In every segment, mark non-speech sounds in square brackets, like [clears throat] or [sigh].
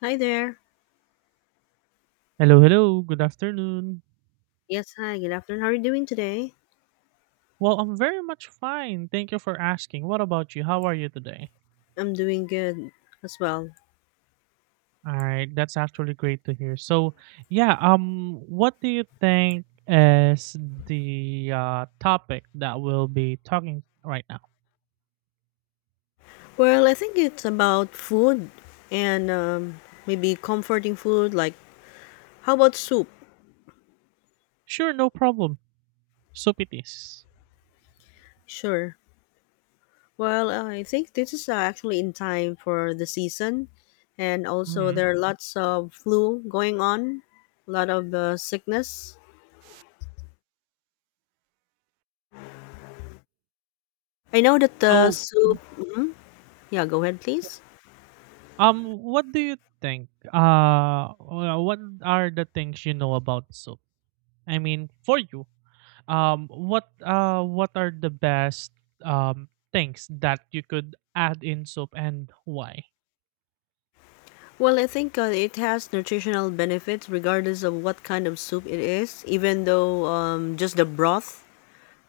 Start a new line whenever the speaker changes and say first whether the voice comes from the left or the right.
left: Hi there.
right: Hello, hello. Good afternoon.
left: Yes, hi. Good afternoon. How are you doing today?
right: Well, I'm very much fine. Thank you for asking. What about you? How are you today?
left: I'm doing good as well.
right: All right, that's actually great to hear. So, yeah, what do you think is the topic that we'll be talking right now?
left: Well, I think it's about food and maybe comforting food. Like, how about soup?
right: Sure, no problem. Soup it is.
left: Sure. Well, I think this is actually in time for the season, and also
right: Mhm.
left: there are lots of flu going on, a lot of sickness. I know that the
right: So,
left: soup.
right: mhm,
left: Yeah, go ahead,
right: yeah.
left: please.
right: What do you think? What are the things you know about soup? I mean, for you, what are the best things that you could add in soup, and why?
left: Well, I think it has nutritional benefits regardless of what kind of soup it is, even though just the broth,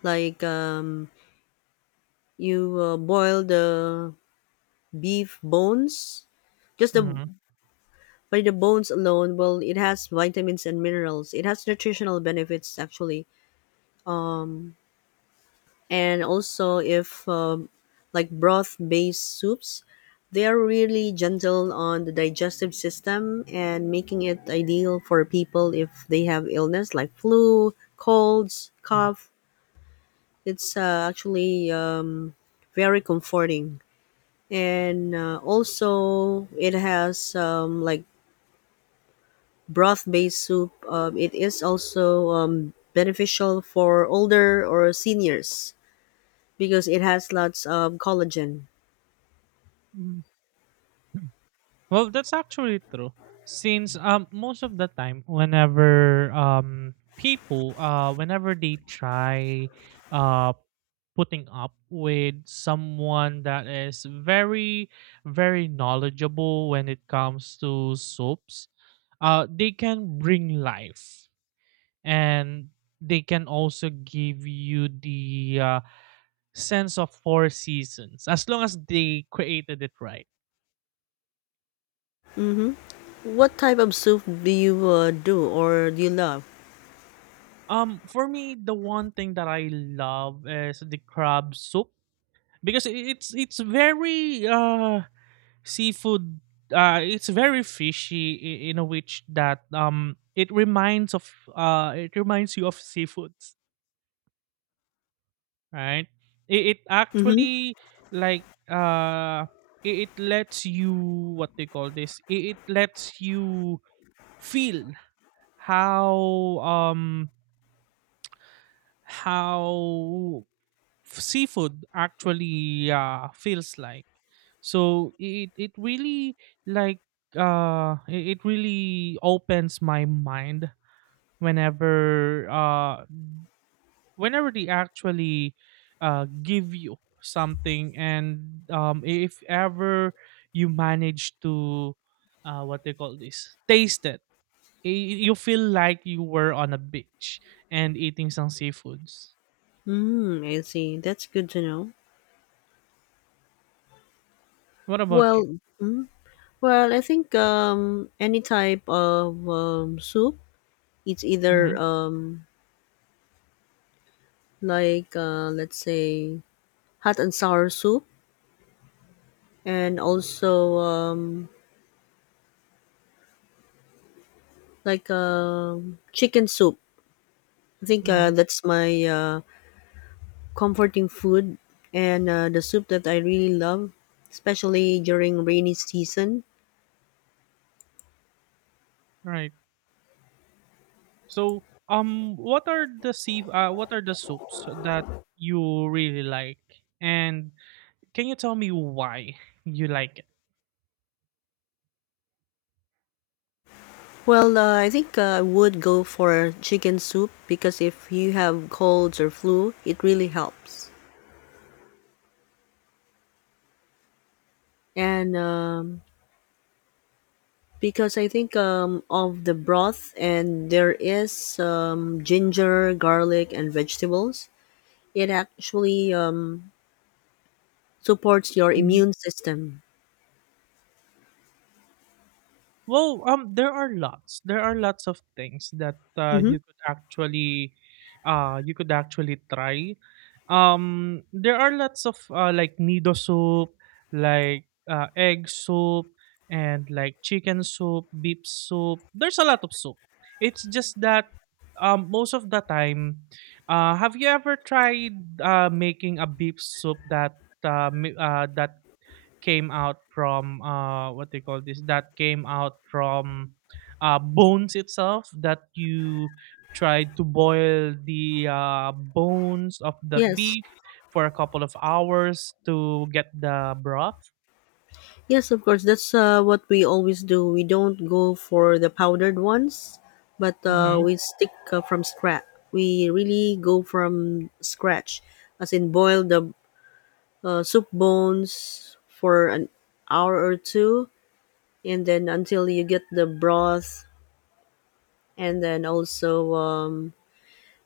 left: like you boil the beef bones, just the
right: Mhm,
left: by the bones alone, well, it has vitamins and minerals. It has nutritional benefits actually. Um. And also if like broth based soups, they are really gentle on the digestive system and making it ideal for people if they have illness like flu, colds,
right: mhm,
left: cough. It's actually very comforting, and also it has like broth based soup, it is also beneficial for older or seniors because it has lots of collagen.
right: mhm. [clears throat] Well, that's actually true, since most of the time whenever people whenever they try uh putting up with someone that is very very knowledgeable when it comes to soups, they can bring life, and they can also give you the sense of four seasons as long as they created it right.
left: Mm-hmm. What type of soup do you do you love?
right: For me, the one thing that I love is the crab soup, because it's very seafood. It's very fishy in a which that it reminds of it reminds you of seafood, right? It
left: Mm-hmm.
right: actually, like, it lets you, what they call this, it lets you feel how, um how, seafood actually feels like. So it really, like, it really opens my mind, whenever whenever they actually give you something. And if ever you manage to, what they call this, taste it, you feel like you were on a beach and eating some seafoods.
left: Mm, I see. That's good to know.
right: What about you?
left: Well, well, I think any type of soup. It's either
right: Hmm.
left: like, let's say, hot and sour soup, and also like chicken soup. I think
right: Hmm.
left: that's my comforting food, and the soup that I really love, especially during rainy season.
right: Right. So, what are the sea what are the soups that you really like, and can you tell me why you like
left: Well, I think I would go for chicken soup because if you have colds or flu, it really helps. And because I think of the broth and there is ginger, garlic, and vegetables, it actually supports your
right: it?
left: immune system.
right: Well, there are lots. There are lots of things that
left: Hmm.
right: you could actually try. There are lots of like nido soup, like egg soup, and like chicken soup, beef soup. There's a lot of soup. It's just that most of the time, have you ever tried making a beef soup that that came out from what they call this, that came out from bones itself, that you tried to boil the bones of the
left: Yes.
right: beef for a couple of hours to get the broth?
left: Yes, of course. That's what we always do. We don't go for the powdered ones, but
right: Hmm.
left: we stick, from scratch. We really go from scratch, as in boil the soup bones for an hour or two, and then until you get the broth, and then also,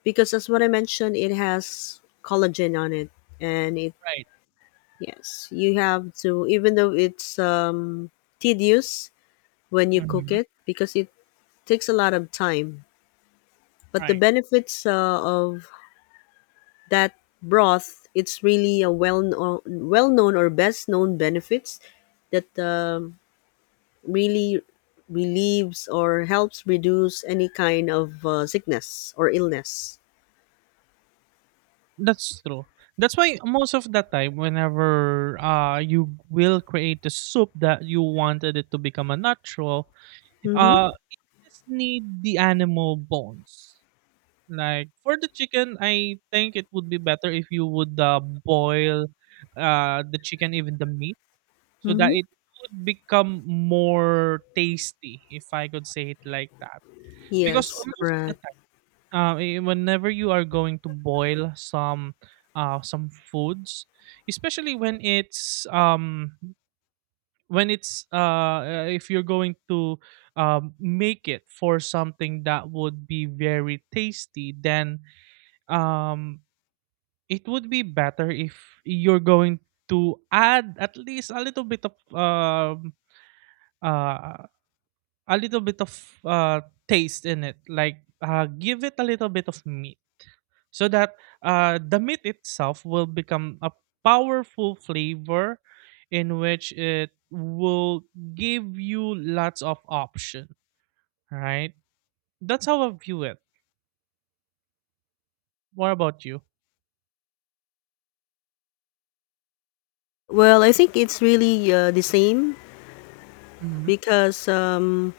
left: because as what I mentioned, it has collagen on it, and it
right: Right.
left: yes, you have to, even though it's tedious when you cook
right: Hmm.
left: it because it takes a lot of time. But the
right: Right.
left: benefits of that broth, it's really a well known, or best known benefits, that really relieves or helps reduce any kind of sickness or illness.
right: That's true. That's why most of the time, whenever you will create the soup, that you wanted it to become a natural,
left: Mm-hmm.
right: uh just need the animal bones. Like for the chicken, I think it would be better if you would boil the chicken, even the meat, so that
left: Mm-hmm.
right: it would become more tasty, if I could say it like that. Because
left: Yes,
right: most of the
left: correct.
right: time, eh, whenever you are going to boil some foods, especially when it's if you're going to make it for something that would be very tasty, then um it would be better if you're going to add at least a little bit of uh, a little bit of uh, taste in it. Like give it a little bit of meat, so that the meat itself will become a powerful flavor, in which it will give you lots of option. Right? That's how I view it. What about you?
left: Well, I think it's really the same,
right: Hmm.
left: because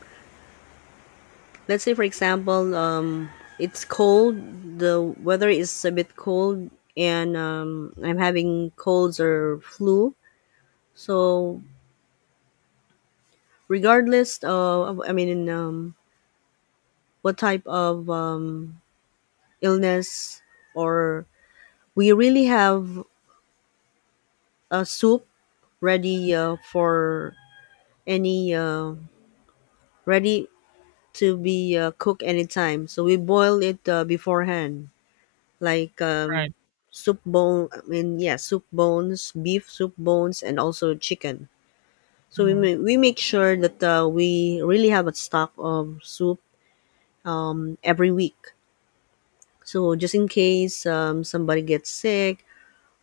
left: let's say, for example, it's cold, the weather is a bit cold, and I'm having colds or flu, so regardless of, I mean, in, what type of illness, or we really have a soup ready, for any, ready to be cooked anytime, so we boil it beforehand, like
right: Right.
left: soup bone. I mean, yeah, soup bones, beef soup bones, and also chicken. So we
right: Hmm.
left: ma- we make sure that we really have a stock of soup every week. So just in case somebody gets sick,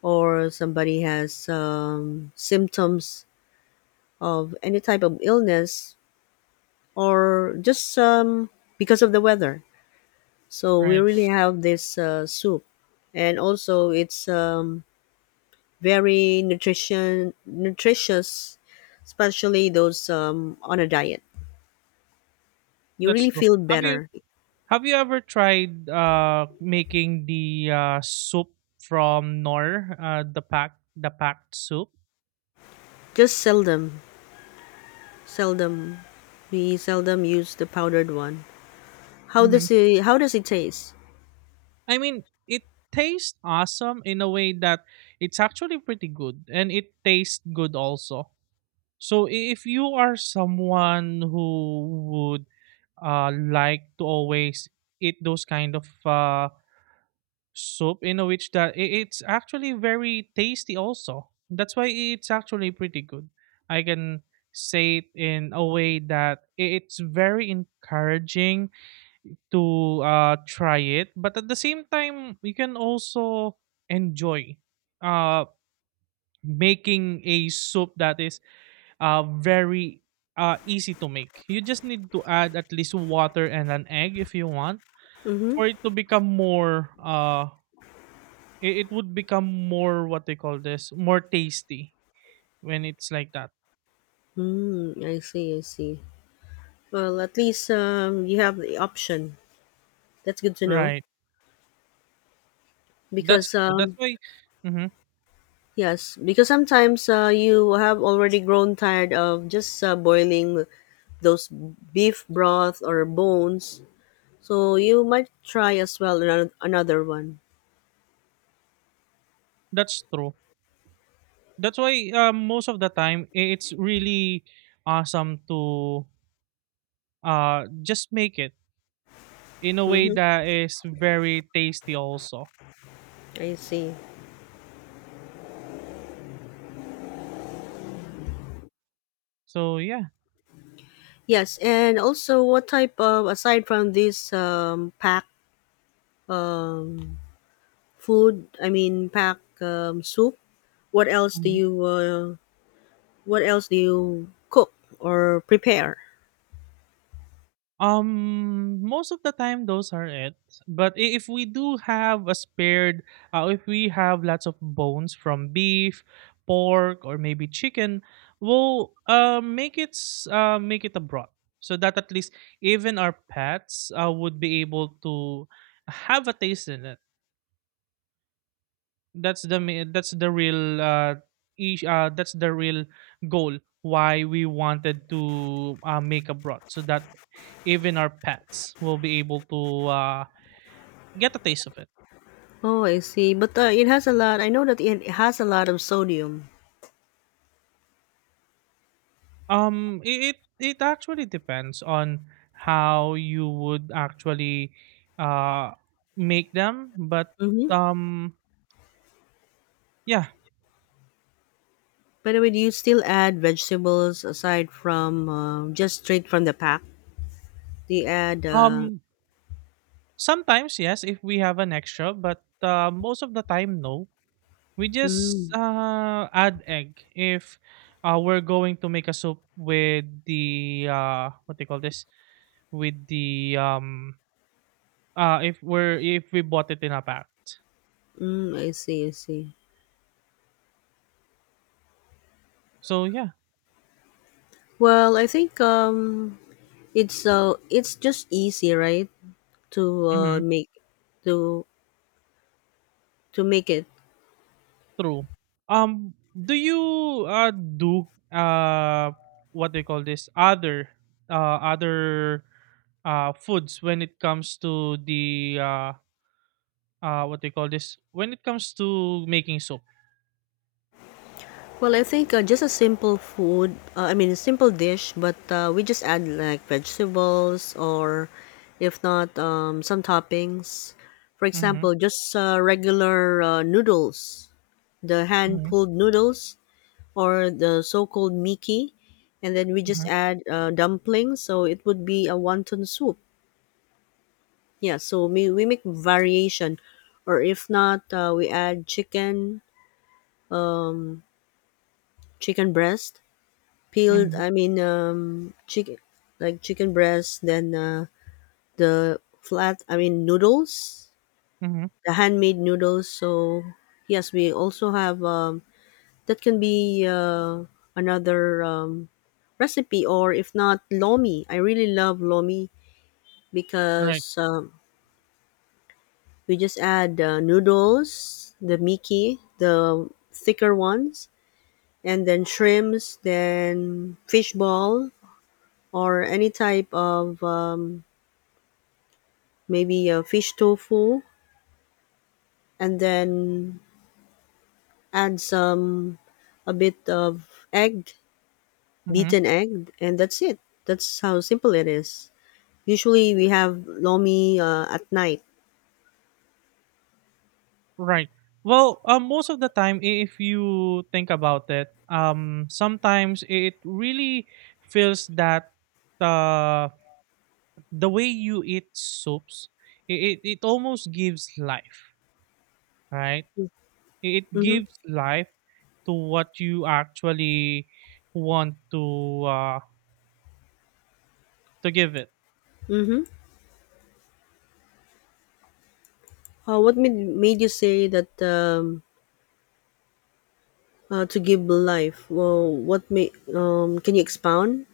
left: or somebody has symptoms of any type of illness, or just because of the weather. So we
right: Right.
left: really have this soup, and also it's very nutrition nutritious, especially those on a diet. You
right: That's
left: really
right: true.
left: feel
right: Have you
left: better.
right: Have you ever tried making the soup from nor the pack, the packed soup?
left: Just seldom, seldom, we seldom use the powdered one. How
right: Hmm.
left: does it? How does it taste?
right: I mean, it tastes awesome, in a way that it's actually pretty good, and it tastes good also. So if you are someone who would like to always eat those kind of soup, in a which that it's actually very tasty also, that's why it's actually pretty good. I can say it in a way that it's very encouraging to try it, but at the same time, you can also enjoy uh, making a soup that is very easy to make. You just need to add at least water and an egg, if you want,
left: Mm-hmm.
right: for it to become more it would become more, what they call this, more tasty, when it's like that.
left: Mm, I see. I see. Well, at least you have the option. That's good to know
right: Right.
left: because
right: That's true. That's why, mhm,
left: yes, because sometimes you have already grown tired of just boiling those beef broth or bones. So you might try as well another one.
right: that's true. That's why most of the time it's really awesome to just make it in a way
left: Mm-hmm.
right: that is very tasty also.
left: I see.
right: So, yeah.
left: Yes, and also what type of, aside from this pack um, food? I mean, pack soup. What else do you uh, What else do you cook or prepare?
right: Most of the time, those are it. But if we do have a spared, if we have lots of bones from beef, pork, or maybe chicken, we'll make it make it a broth, so that at least even our pets would be able to have a taste in it. That's the that's the real that's the real goal why we wanted to make abroad, so that even our pets will be able to get a taste of it.
left: Oh, I see. But it has a lot. I know that it has a lot of sodium.
right: It actually depends on how you would actually uh make them, but
left: Mm-hmm.
right: um yeah.
left: By the way, do you still add vegetables aside from just straight from the pack? Do you add?
right: um Sometimes, yes, if we have an extra, but most of the time, no. We just
left: Mm,
right: add egg if we're going to make a soup with the what do you call this? With the if we're if we bought it in a pack.
left: Mm, I see, I see.
right: So yeah.
left: Well, I think it's just easy, right? To uh
right: Mm-hmm.
left: make to to make it.
right: True. Do you do what do you call this? Other other foods when it comes to the what do you call this, when it comes to making soup?
left: Well, I think just a simple food, I mean, a simple dish, but we just add like vegetables, or if not some toppings. For
right: Mm-hmm,
left: example, just regular noodles, the
right: mm-hmm,
left: hand-pulled noodles, or the so-called miki, and then we
right: mm-hmm,
left: just add dumplings, so it would be a wonton soup. Yeah, so we make variation, or if not, we add chicken, chicken breast, peeled. I mean, chicken, like chicken breast, then the flat. I mean, noodles,
right: mm-hmm.
left: the handmade noodles. So yes, we also have, that can be another recipe, or if not, lomi. I really love lomi
right: Right.
left: because we just add the noodles, the miki, the thicker ones, and then shrimps, then fish ball, or any type of, maybe a fish tofu, and then add some a bit of egg,
right: Hmm.
left: beaten egg, and that's it. That's how simple it is. Usually we have lomi at night.
right: Right. Well, most of the time, if you think about it, sometimes it really feels that uh, the way you eat soups, it almost gives life, right? It
left: Mm-hmm.
right: gives life to what you actually want to, to give it.
left: Mm-hmm. What made you say that, to give life. Well, what may can you expound?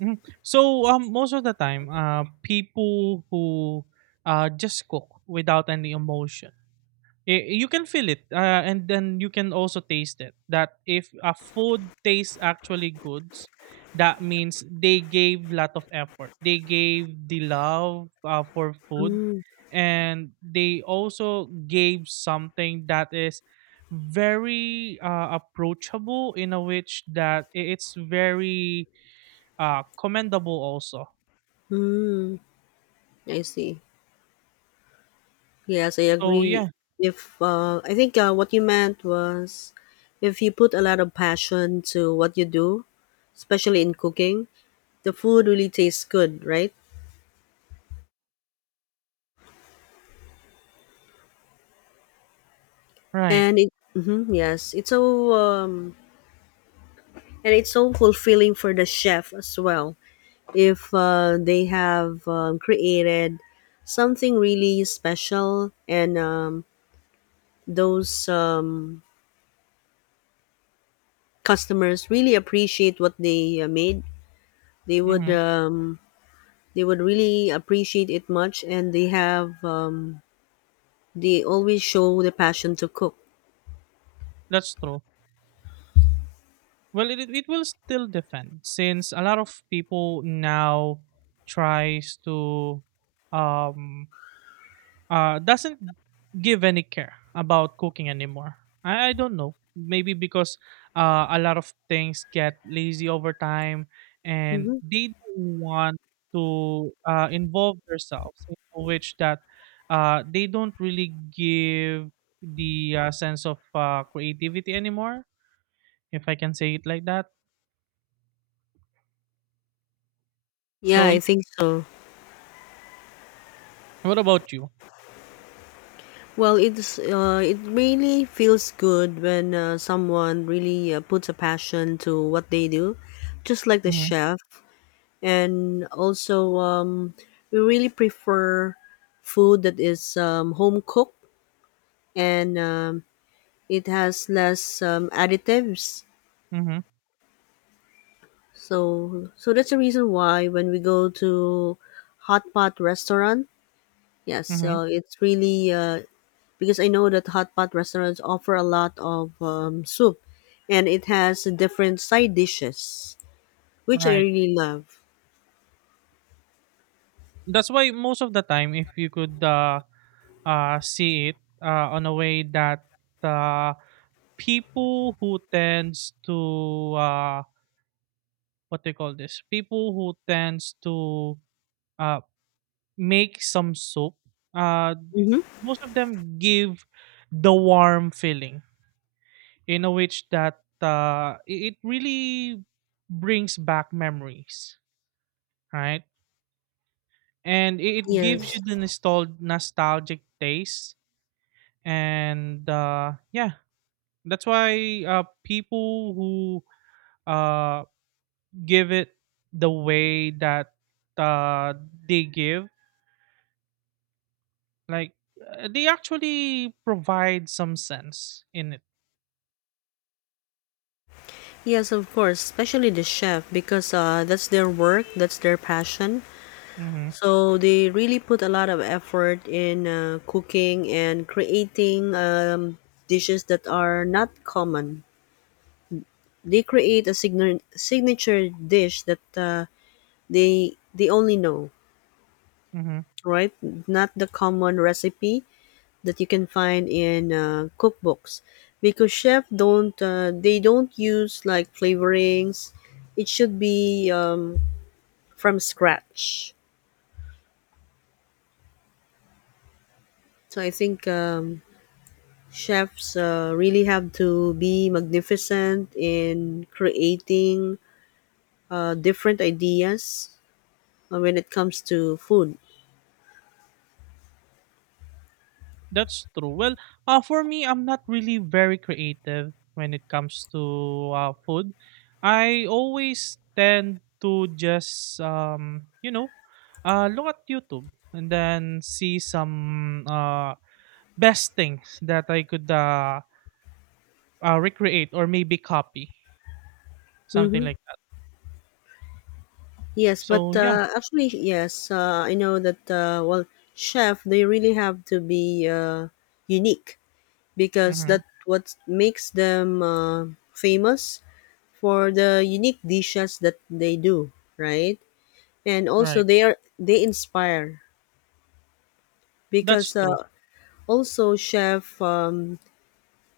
right: Mhm. So most of the time, people who just cook without any emotion, you can feel it, and then you can also taste it, that if a food tastes actually good, that means they gave lot of effort, they gave the love for food.
left: Mm,
right: And they also gave something that is very approachable, in a which that it's very commendable also.
left: mm, I see. Yes, I
right: So
left: agree.
right: yeah.
left: If I think what you meant was, if you put a lot of passion to what you do, especially in cooking, the food really tastes good, right?
right: Right.
left: And it, mhm, yes, it's so, and it's so fulfilling for the chef as well. If they have created something really special, and those customers really appreciate what they made, they would
right: Hmm.
left: um, they would really appreciate it much, and they always show the passion to cook.
right: That's true. Well, it will still depend, since a lot of people now tries to um doesn't give any care about cooking anymore. I don't know. Maybe because a lot of things get lazy over time and
left: Hmm.
right: they don't want to involve themselves in which that they don't really give the sense of creativity anymore, if I can say it like that.
left: Yeah,
right: So,
left: I think so.
right: what about you?
left: Well, it really feels good when someone really puts a passion to what they do, just like the
right: Mm-hmm.
left: chef, and also we really prefer food that is home cooked, and it has less additives.
right: Mm-hmm.
left: So that's the reason why when we go to hot pot restaurant, yes,
right: Mm-hmm.
left: so it's really because I know that hot pot restaurants offer a lot of soup, and it has different side dishes, which I
right: Right.
left: really love.
right: That's why most of the time, if you could see it on a way that uh, people who tends to, what do you call this? People who tends to uh, make some soup, uh,
left: Mm-hmm.
right: most of them give the warm feeling, in a which that it it really brings back memories, right? And it gives
left: Yes,
right: you the nostalgic taste, and yeah, that's why people who uh give it the way that uh they give, like, they actually provide some sense in it.
left: yes, of course, especially the chef, because that's their work, that's their passion.
right: Mm-hmm.
left: So they really put a lot of effort in cooking and creating dishes that are not common. They create a signature dish that they only know,
right: Mm-hmm.
left: right? Not the common recipe that you can find in cookbooks, because chef don't they don't use like flavorings. It should be, from scratch. So I think, chefs really have to be magnificent in creating different ideas when it comes to food.
right: That's true. Well, for me, I'm not really very creative when it comes to food. I always tend to just, look at YouTube and then see some best things that I could, recreate or maybe copy, something
left: Mm-hmm.
right: like that.
left: Yes, but
right: So, yeah.
left: actually, yes, I know that. Well, chef, they really have to be unique, because
right: Mm-hmm.
left: that what makes them famous for the unique dishes that they do, right? And also,
right: Right.
left: they inspire,
right: That's
left: because
right: true.
left: also chef,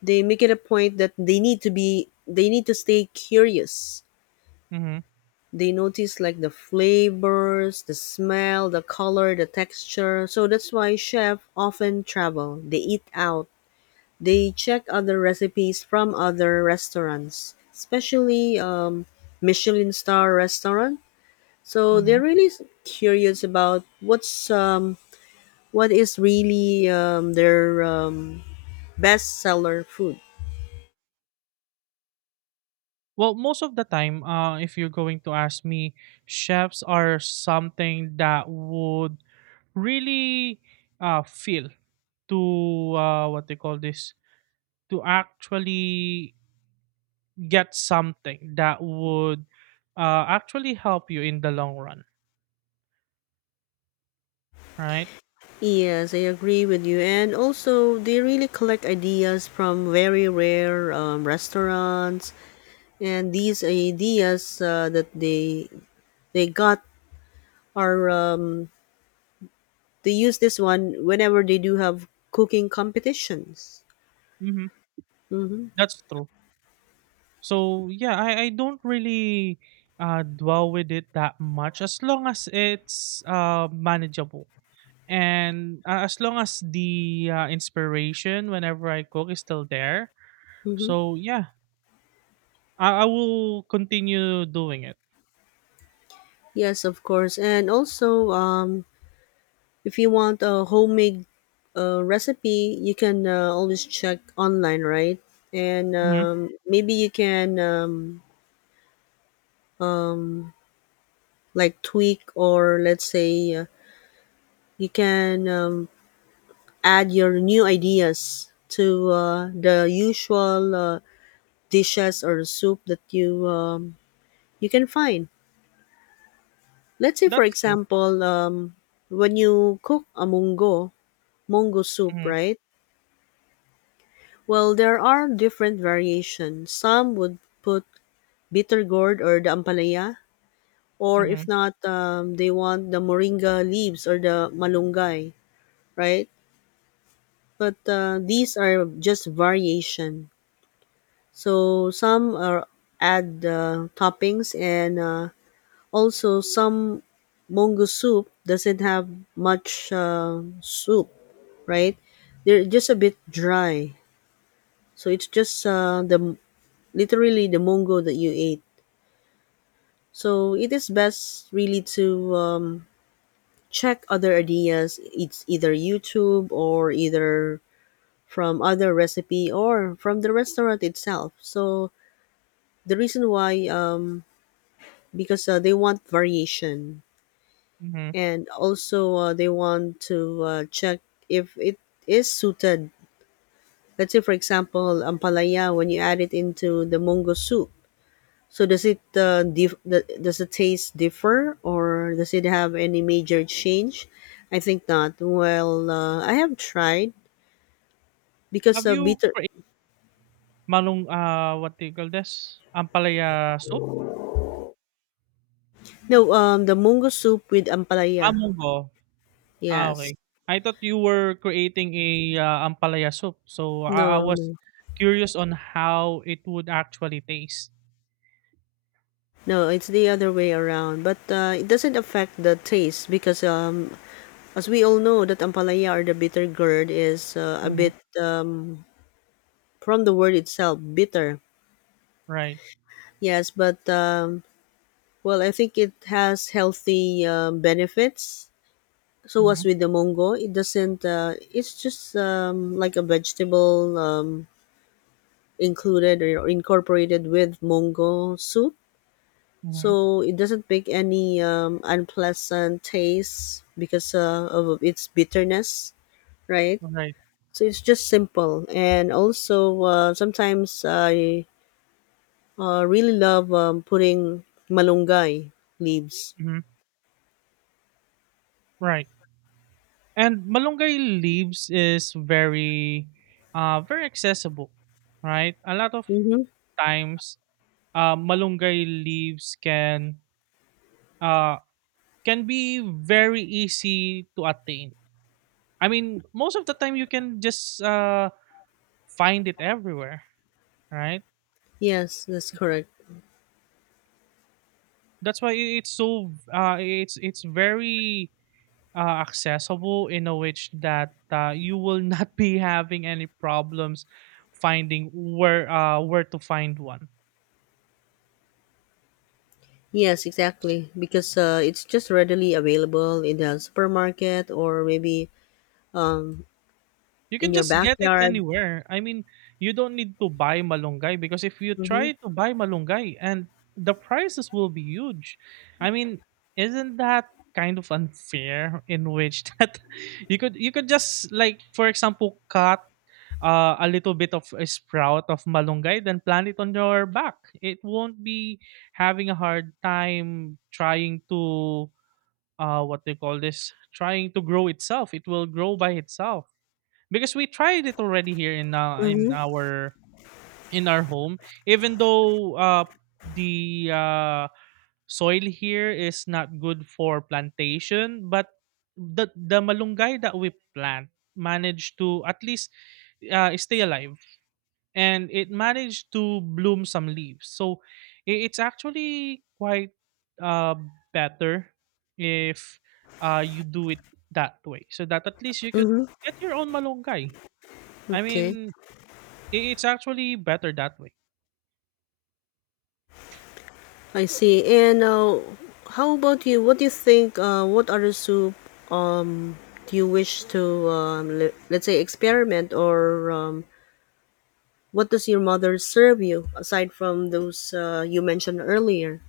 left: they make it a point that they need to stay curious.
right: Mm-hmm.
left: They notice like the flavors, the smell, the color, the texture. So that's why chefs often travel, they eat out, they check other recipes from other restaurants, especially Michelin star restaurant. So they're
right: Mm-hmm.
left: really curious about what is really, their, best seller food.
right: Well, most of the time, if you're going to ask me, chefs are something that would really feel to, what they call this, to actually get something that would actually help you in the long run, right?
left: Yes, I agree with you. And also, they really collect ideas from very rare restaurants, and these ideas that they got are they use this one whenever they do have cooking competitions.
right: Mm-hmm.
left: Mm-hmm.
right: That's true. So yeah, I don't really dwell with it that much, as long as it's manageable, and as long as the inspiration whenever I cook is still there,
left: Mm-hmm.
right: so yeah, I will continue doing it.
left: Yes, of course. And also, if you want a homemade recipe, you can always check online, right? And
right: Hmm.
left: maybe you can. Like, tweak, or let's say, you can add your new ideas to the usual dishes or soup that you can find. Let's say, for
right: That's true.
left: example, when you cook a mungo soup,
right: Hmm.
left: right? Well, there are different variations. Some would put bitter gourd or the ampalaya, or
right: Hmm.
left: if not, they want the moringa leaves or the malunggay, right? But these are just variation. So some are add toppings, and also some mongo soup doesn't have much soup, right? They're just a bit dry. So it's just the literally the mongo that you ate. So it is best really to, check other ideas. It's either YouTube or either from other recipe or from the restaurant itself. So the reason why, because they want variation,
right: Hmm.
left: and also they want to check if it is suited. Let's say, for example, ampalaya when you add it into the mongo soup. So does the taste differ or does it have any major change? I think not. Well, I have tried because
right: Have you
left: bitter.
right: created malung what do you call this? Ampalaya soup?
left: No, the mongo soup with
right: Ah,
left: ampalaya.
right: munggo. Ah,
left: Yes.
right: okay. I thought you were creating a ampalaya soup, so I
left: No,
right: was
left: no.
right: curious on how it would actually taste.
left: No, it's the other way around. But it doesn't affect the taste, because, as we all know, that ampalaya or the bitter gourd is a
right: Hmm.
left: bit, um, from the word itself, bitter.
right: Right.
left: Yes, but well, I think it has healthy benefits. So as
right: Hmm.
left: with the mongo, it doesn't. It's just, like a vegetable included or incorporated with mongo soup.
right: Hmm.
left: So it doesn't make any unpleasant taste because of its bitterness, right?
right: Right.
left: So it's just simple, and also sometimes I really love putting malunggay leaves.
right: Hmm. Right. And malunggay leaves is very very accessible, right? A lot of
left: Mm-hmm.
right: times malunggay leaves uh can be very easy to attain. I mean, most of the time you can just find it everywhere, right?
left: Yes, that's correct.
right: That's why it's so it's very accessible, in a which that you will [laughs] not be having any problems finding where to find one.
left: Yes,
right: So,
left: exactly. Because it's just readily available in the supermarket, or maybe um,
right: you
left: in
right: can
left: your
right: just get it
left: backyard.
right: anywhere. I mean, you don't need to buy malunggay, because if you
left: Mm-hmm.
right: try to buy malunggay, and the prices will be huge. I mean, isn't that kind of unfair, in which [laughs] that you could just, like, for example, cut a little bit of a sprout of malunggay, then plant it on your back. It won't be having a hard time trying to what they call this, trying to grow itself. It will grow by itself, because we tried it already here
left: Mm-hmm.
right: in our home, even though the soil here is not good for plantation, but the malunggay that we plant managed to at least stay alive, and it managed to bloom some leaves. So it's actually quite uh better if you do it that way, so that at least you could
left: Mm-hmm.
right: get your own malunggay. I
left: Okay.
right: mean, I- It's actually better that way.
left: I see. And how about you? What do you think? What other soup, um, do you wish to, let's say, experiment? Or what does your mother serve you aside from those you mentioned earlier?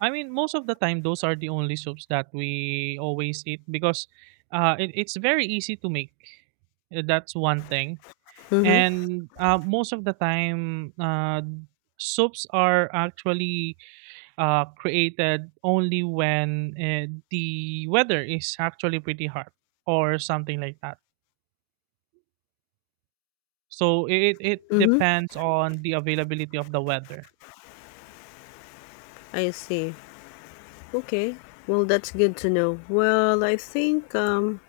right: I mean, most of the time, those are the only soups that we always eat, because it's very easy to make. That's one thing.
left: Mm-hmm.
right: And most of the time, soups are actually created only when the weather is actually pretty hot or something like that. So it
left: Mm-hmm.
right: depends on the availability of the weather.
left: I see. Okay. Well, that's good to know. Well, I think,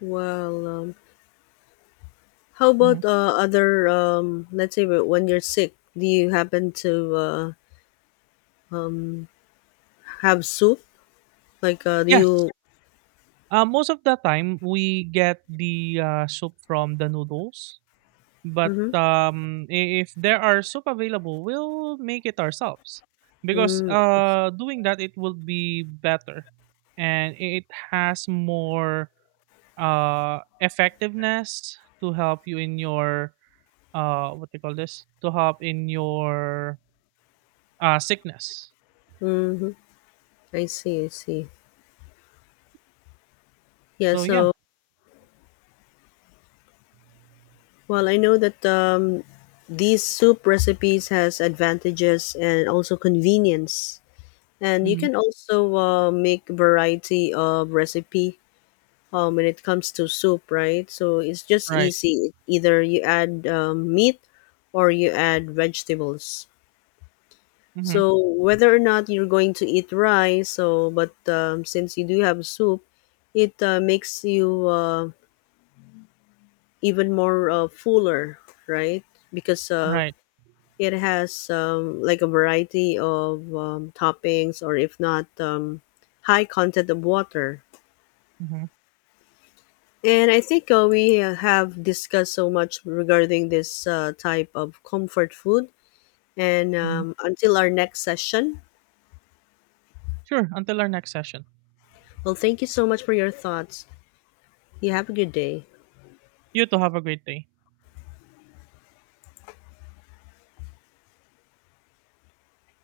left: well, how
right: Mhm.
left: about other, let's say, when you're sick, do you happen to have soup? Like, do
right: Yes.
left: you?
right: Most of the time, we get the soup from the noodles. But
left: Mhm.
right: if there are soup available, we'll make it ourselves, because
left: Mm,
right: doing that, it will be better, and it has more effectiveness to help you in your, what do you call this, to help in your sickness.
left: mhm. I see, I see. Yeah,
right: So yeah.
left: so well, I know that these soup recipes has advantages and also convenience. And you
right: Hmm.
left: can also make variety of recipe when it comes to soup, right? So it's just
right: Right.
left: easy. Either you add meat or you add vegetables.
right: Hmm.
left: So whether or not you're going to eat rice, so but since you do have soup, it makes you even more fuller, right? Because
right: Right.
left: it has, like a variety of toppings, or if not, high content of water.
right: Hmm.
left: And I think we have discussed so much regarding this type of comfort food. And
right: Hmm.
left: until our next session,
right: Sure. Until our next session,
left: well, thank you so much for your thoughts. You have a good day.
right: you too have a great day.